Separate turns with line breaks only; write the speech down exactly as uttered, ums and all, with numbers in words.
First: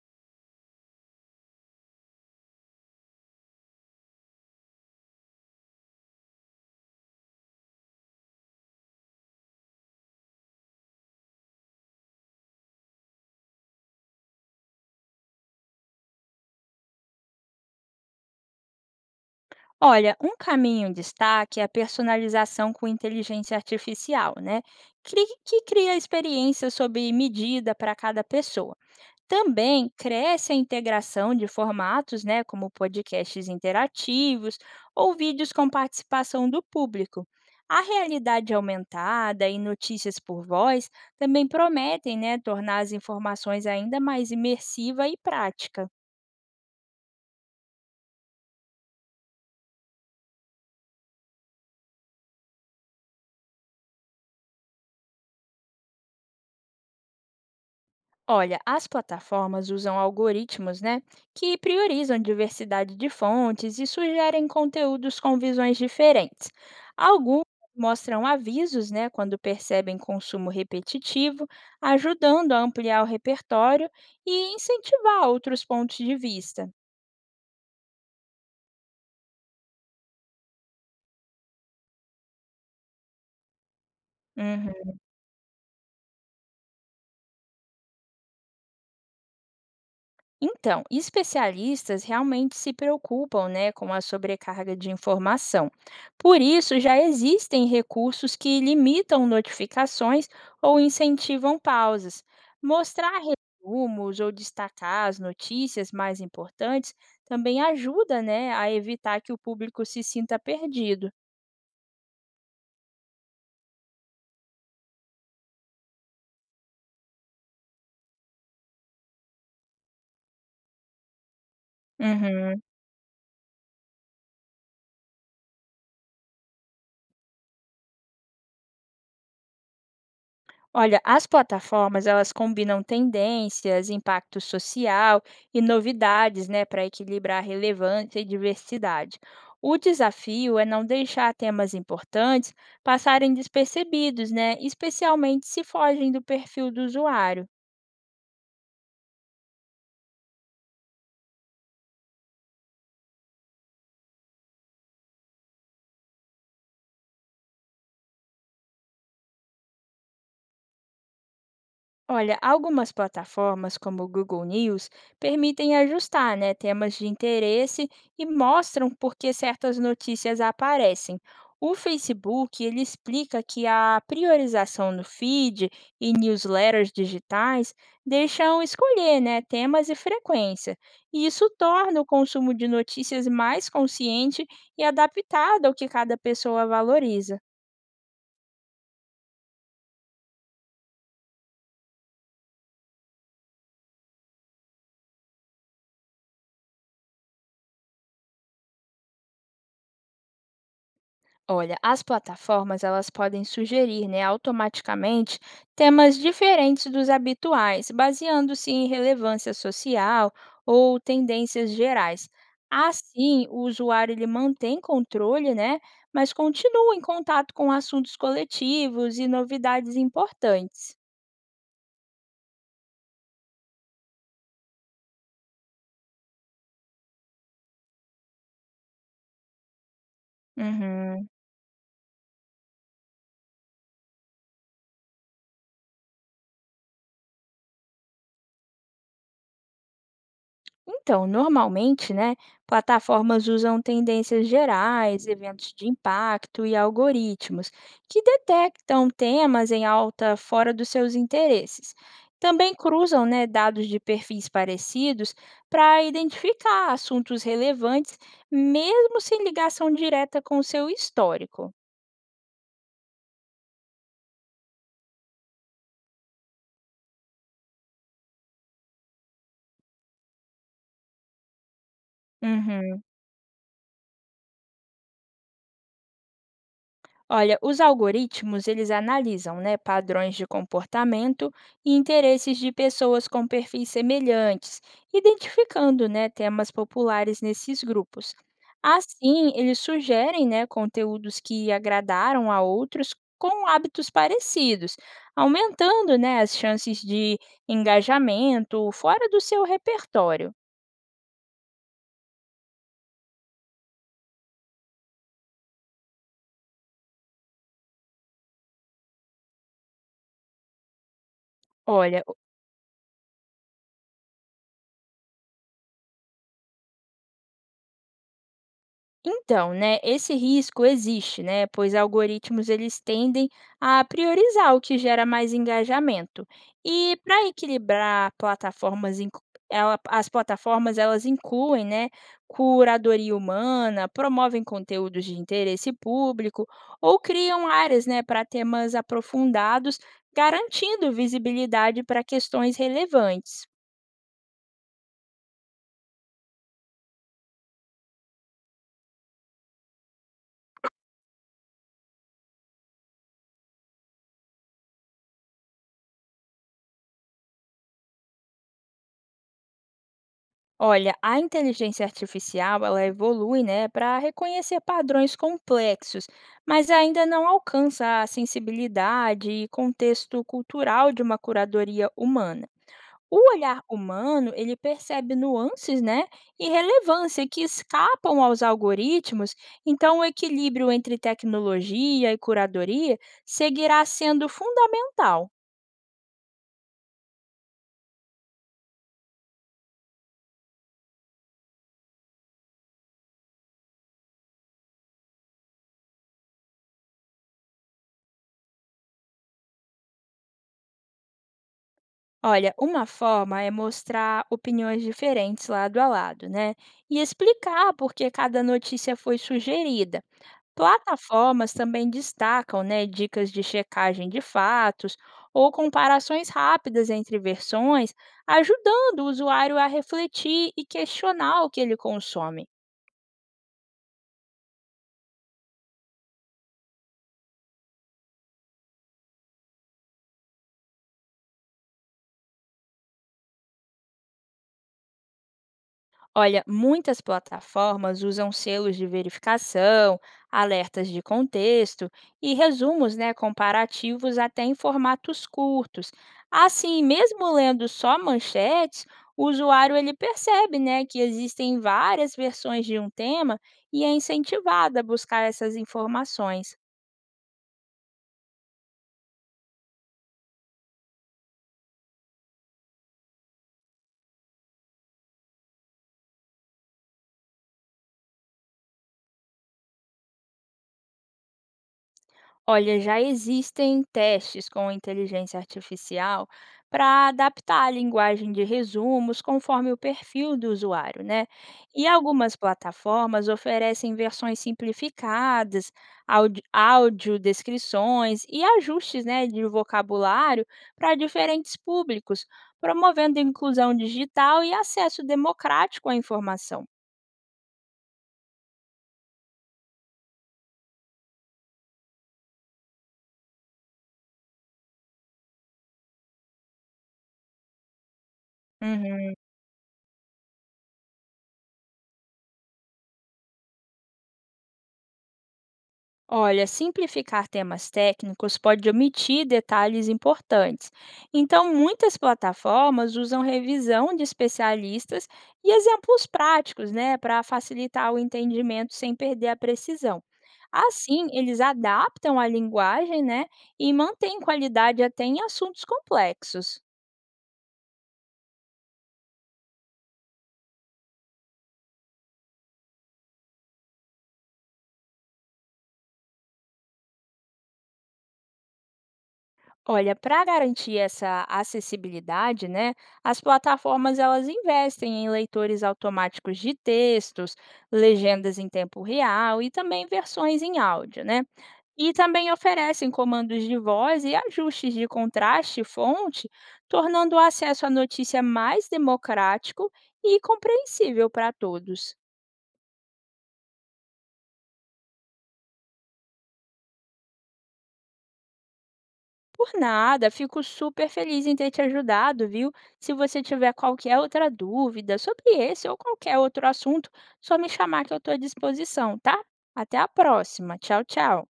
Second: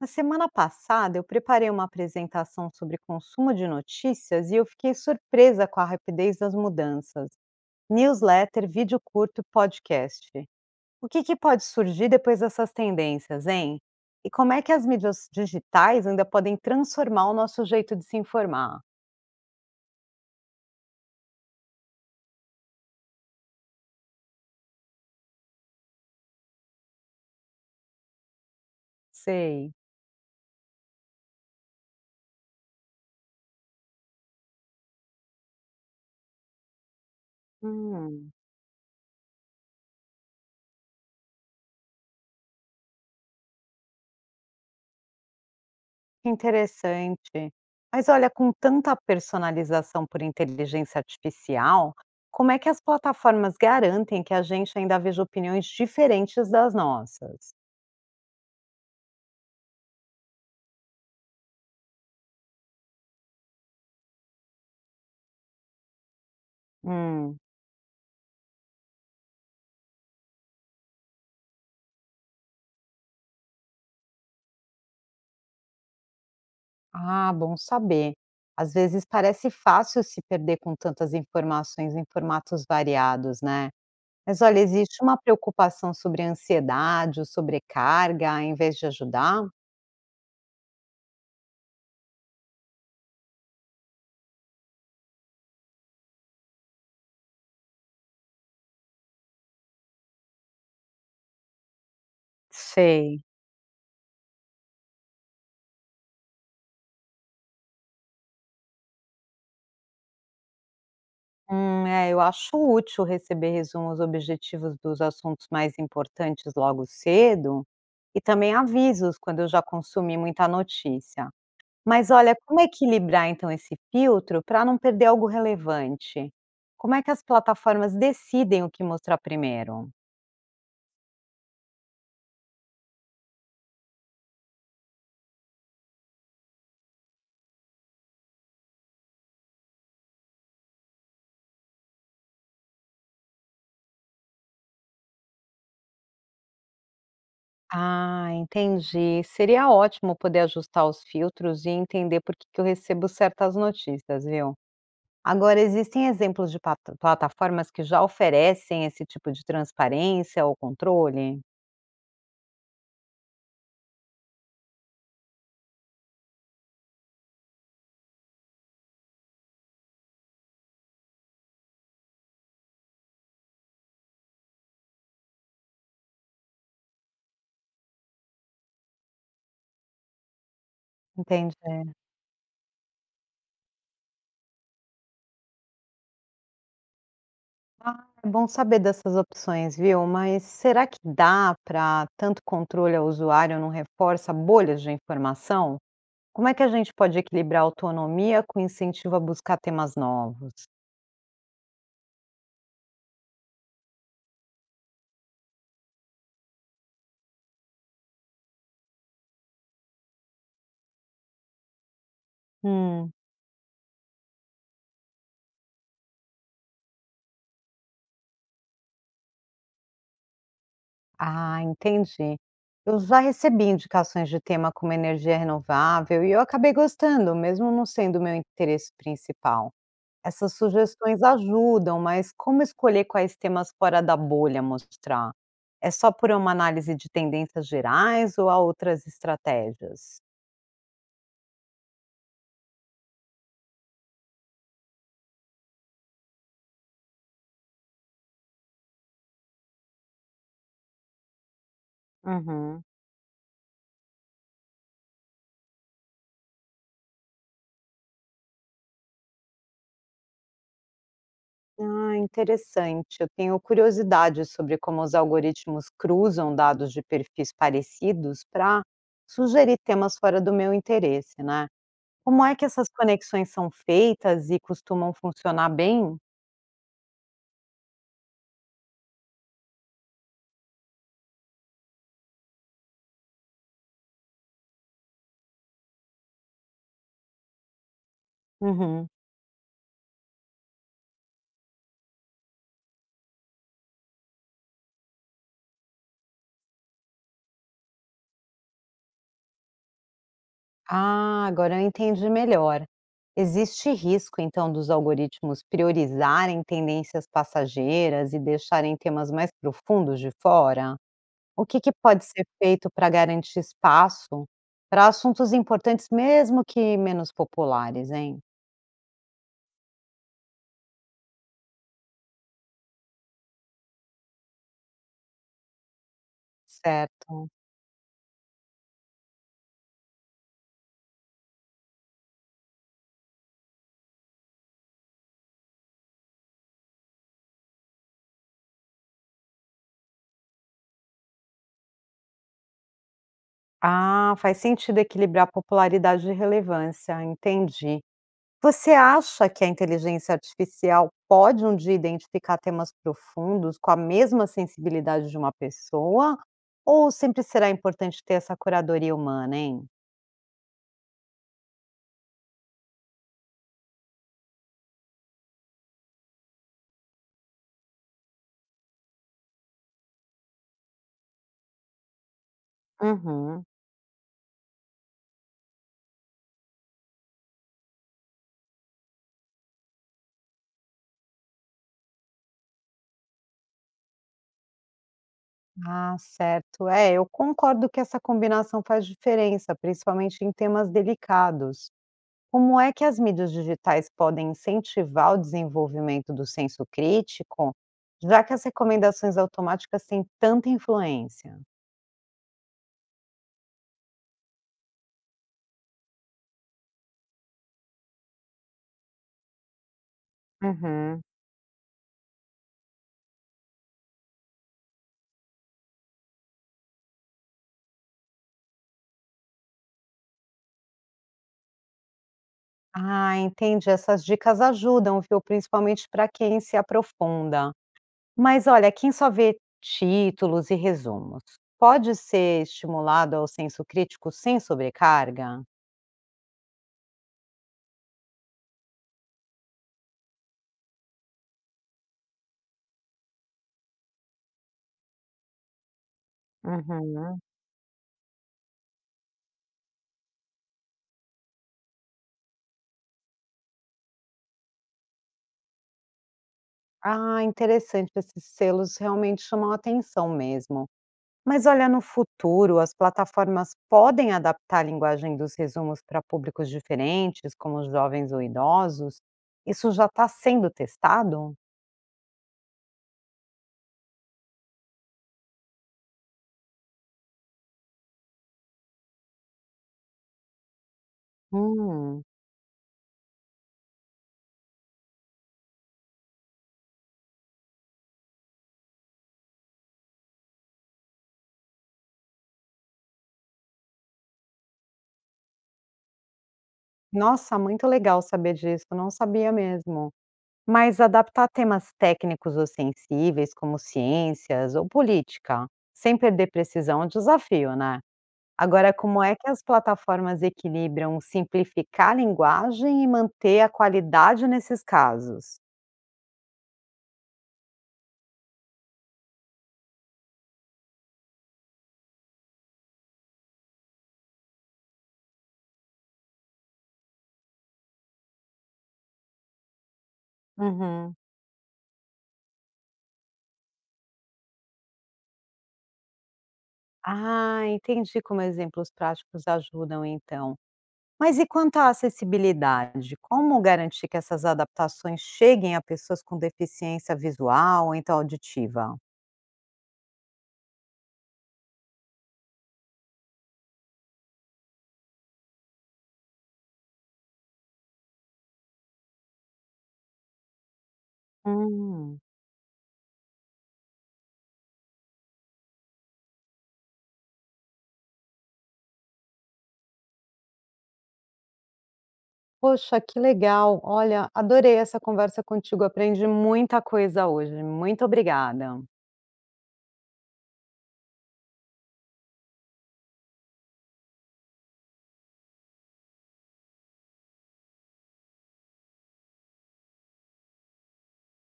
Na semana passada, eu preparei uma apresentação sobre consumo de notícias e eu fiquei surpresa com a rapidez das mudanças. Newsletter, vídeo curto podcast. O que, que pode surgir depois dessas tendências, hein? E como é que as mídias digitais ainda podem transformar o nosso jeito de se informar?
Olha, um caminho em destaque é a personalização com inteligência artificial, né? Cri- Que cria experiências sob medida para cada pessoa.
Sei.
Também cresce a integração de formatos, né, como podcasts interativos ou vídeos com participação do público. A
Hum.
realidade aumentada e notícias por voz também prometem, né, tornar as informações ainda mais imersiva e prática.
Que interessante. Mas olha, com tanta personalização por inteligência artificial, como é que as plataformas garantem que a gente ainda veja opiniões diferentes das nossas?
Olha, as plataformas usam algoritmos, né, que priorizam diversidade de fontes e sugerem conteúdos com visões diferentes.
Hum.
Alguns mostram avisos, né, quando percebem consumo repetitivo, ajudando a ampliar o repertório e incentivar outros pontos de vista.
Ah, bom saber. Às vezes parece fácil se perder com tantas informações em formatos variados, né? Mas olha,
Uhum.
existe uma preocupação sobre ansiedade ou sobrecarga em vez de ajudar?
Então, especialistas realmente se preocupam, né, com a sobrecarga de informação. Por isso, já existem recursos que limitam notificações ou incentivam pausas. Mostrar
Sei.
resumos ou destacar as notícias mais importantes também ajuda, né, a evitar que o público se sinta perdido.
Hum, é, eu acho útil receber resumos objetivos dos assuntos mais importantes logo cedo e também avisos quando eu já consumi muita notícia. Mas olha, como
Uhum.
equilibrar então esse filtro para não perder algo relevante? Como é que as plataformas decidem o que mostrar primeiro?
Olha, as plataformas elas combinam tendências, impacto social e novidades, né, para equilibrar relevância e diversidade. O desafio é não deixar temas importantes passarem despercebidos, né, especialmente se fogem do perfil do usuário.
Ah, entendi. Seria ótimo poder ajustar os filtros e entender por que que eu recebo certas notícias, viu? Agora, existem exemplos de pata- plataformas que já oferecem esse tipo de transparência ou controle?
Olha, algumas plataformas como o Google News permitem ajustar, né, temas de interesse e mostram por que certas notícias aparecem. O Facebook, ele explica que a priorização no feed e newsletters digitais deixam escolher, né, temas e frequência. E isso
Entendi.
torna o consumo de notícias mais consciente e adaptado ao que cada pessoa valoriza.
Ah, é bom saber dessas opções, viu? Mas será que dá para tanto controle ao usuário não reforça bolhas de informação? Como é que a gente pode equilibrar a autonomia com incentivo a buscar temas novos?
Olha, as plataformas elas podem sugerir, né, automaticamente temas diferentes dos habituais, baseando-se em relevância social ou tendências gerais.
Hum,
Assim, o usuário ele mantém controle, né, mas continua em contato com assuntos coletivos e novidades importantes.
ah, entendi. Eu já recebi indicações de tema como energia renovável e eu acabei gostando, mesmo não sendo o meu interesse principal. Essas sugestões
Uhum.
ajudam, mas como escolher quais temas fora da bolha mostrar? É só por uma análise de tendências gerais ou há outras estratégias?
Então, normalmente, né, plataformas usam tendências gerais, eventos de impacto e algoritmos que detectam temas em alta fora dos seus interesses. Também
Uhum.
cruzam, né, dados de perfis parecidos para identificar assuntos relevantes, mesmo sem ligação direta com o seu histórico.
Ah, interessante. Eu tenho curiosidade sobre como os algoritmos cruzam dados de perfis parecidos para sugerir temas fora do meu interesse, né? Como é que essas
Uhum.
conexões são feitas e costumam funcionar bem?
Olha, os algoritmos, eles analisam, né, padrões de comportamento e interesses de pessoas com perfis semelhantes, identificando, né, temas populares nesses grupos.
Uhum.
Assim, eles sugerem, né, conteúdos que agradaram a outros com hábitos parecidos, aumentando, né, as chances de engajamento fora do seu repertório.
Ah, agora eu entendi melhor. Existe risco, então, dos algoritmos priorizarem tendências passageiras e deixarem temas mais profundos de fora? O que que
Olha,
pode ser feito para garantir espaço para assuntos importantes, mesmo que menos populares, hein?
então, né, esse risco existe, né, pois algoritmos eles tendem a priorizar o que gera mais engajamento. E para
Certo.
equilibrar plataformas, inclu- ela- as plataformas elas incluem, né, curadoria humana, promovem conteúdos de interesse público ou criam áreas, né, para temas aprofundados, garantindo visibilidade para questões relevantes.
Ah, faz sentido equilibrar popularidade e relevância, entendi. Você acha que a inteligência artificial pode um dia identificar temas profundos com a mesma sensibilidade de uma pessoa, ou sempre será importante ter essa curadoria humana, hein?
Olha, a inteligência artificial, ela evolui, né, para reconhecer padrões complexos, mas ainda não alcança a sensibilidade e contexto cultural de uma curadoria humana. O
Uhum.
olhar humano, ele percebe nuances, né, e relevância que escapam aos algoritmos, então o equilíbrio entre tecnologia e curadoria seguirá sendo fundamental.
Ah, certo. É, eu concordo que essa combinação faz diferença, principalmente em temas delicados. Como é que as mídias digitais podem incentivar o desenvolvimento do senso crítico, já que as recomendações automáticas têm tanta influência?
Olha, uma forma é mostrar opiniões diferentes lado a lado, né? E explicar por que cada notícia foi sugerida.
Uhum.
Plataformas também destacam, né, dicas de checagem de fatos ou comparações rápidas entre versões, ajudando o usuário a refletir e questionar o que ele consome.
Ah, entendi. Essas dicas ajudam, viu? Principalmente para quem se aprofunda. Mas olha, quem só vê títulos e resumos pode ser estimulado ao senso crítico sem sobrecarga?
Olha, muitas plataformas usam selos de verificação, alertas de contexto e resumos, né, comparativos até em formatos curtos. Assim,
Uhum.
mesmo lendo só manchetes, o usuário ele percebe, né, que existem várias versões de um tema e é incentivado a buscar essas informações.
Ah, interessante. Esses selos realmente chamam a atenção mesmo. Mas olha, no futuro, as plataformas podem adaptar a linguagem dos resumos para públicos diferentes, como os jovens ou idosos? Isso já está sendo testado?
Olha, já existem testes com inteligência artificial para adaptar a linguagem de resumos conforme o perfil do usuário, né? E
Hum.
algumas plataformas oferecem versões simplificadas, áudio, áudio descrições e ajustes né, de vocabulário para diferentes públicos, promovendo inclusão digital e acesso democrático à informação.
Nossa, muito legal saber disso, não sabia mesmo. Mas adaptar temas técnicos ou sensíveis, como ciências ou política, sem perder precisão é um desafio, né? Agora, como
Uhum.
é que as plataformas equilibram simplificar a linguagem e manter a qualidade nesses casos?
Olha, simplificar temas técnicos pode omitir detalhes importantes. Então, muitas plataformas usam revisão de especialistas e exemplos práticos, né, para facilitar o entendimento sem perder a precisão.
Uhum.
Assim, eles adaptam a linguagem, né, e mantêm qualidade até em assuntos complexos.
Ah, entendi como exemplos práticos ajudam, então. Mas e quanto à acessibilidade? Como garantir que essas adaptações cheguem a pessoas com deficiência visual ou então auditiva?
Olha, para garantir essa acessibilidade, né, as plataformas elas investem em leitores automáticos de textos, legendas em tempo real e também versões em áudio, né? E
Hum,
também oferecem comandos de voz e ajustes de contraste e fonte, tornando o acesso à notícia mais democrático e compreensível para todos.
poxa, que legal. Olha, adorei essa conversa contigo. Aprendi muita coisa hoje. Muito obrigada.
Por nada, fico super feliz em ter te ajudado, viu? Se você tiver qualquer outra dúvida sobre esse ou qualquer outro assunto, só me chamar que eu estou à disposição, tá? Até a próxima. Tchau, tchau.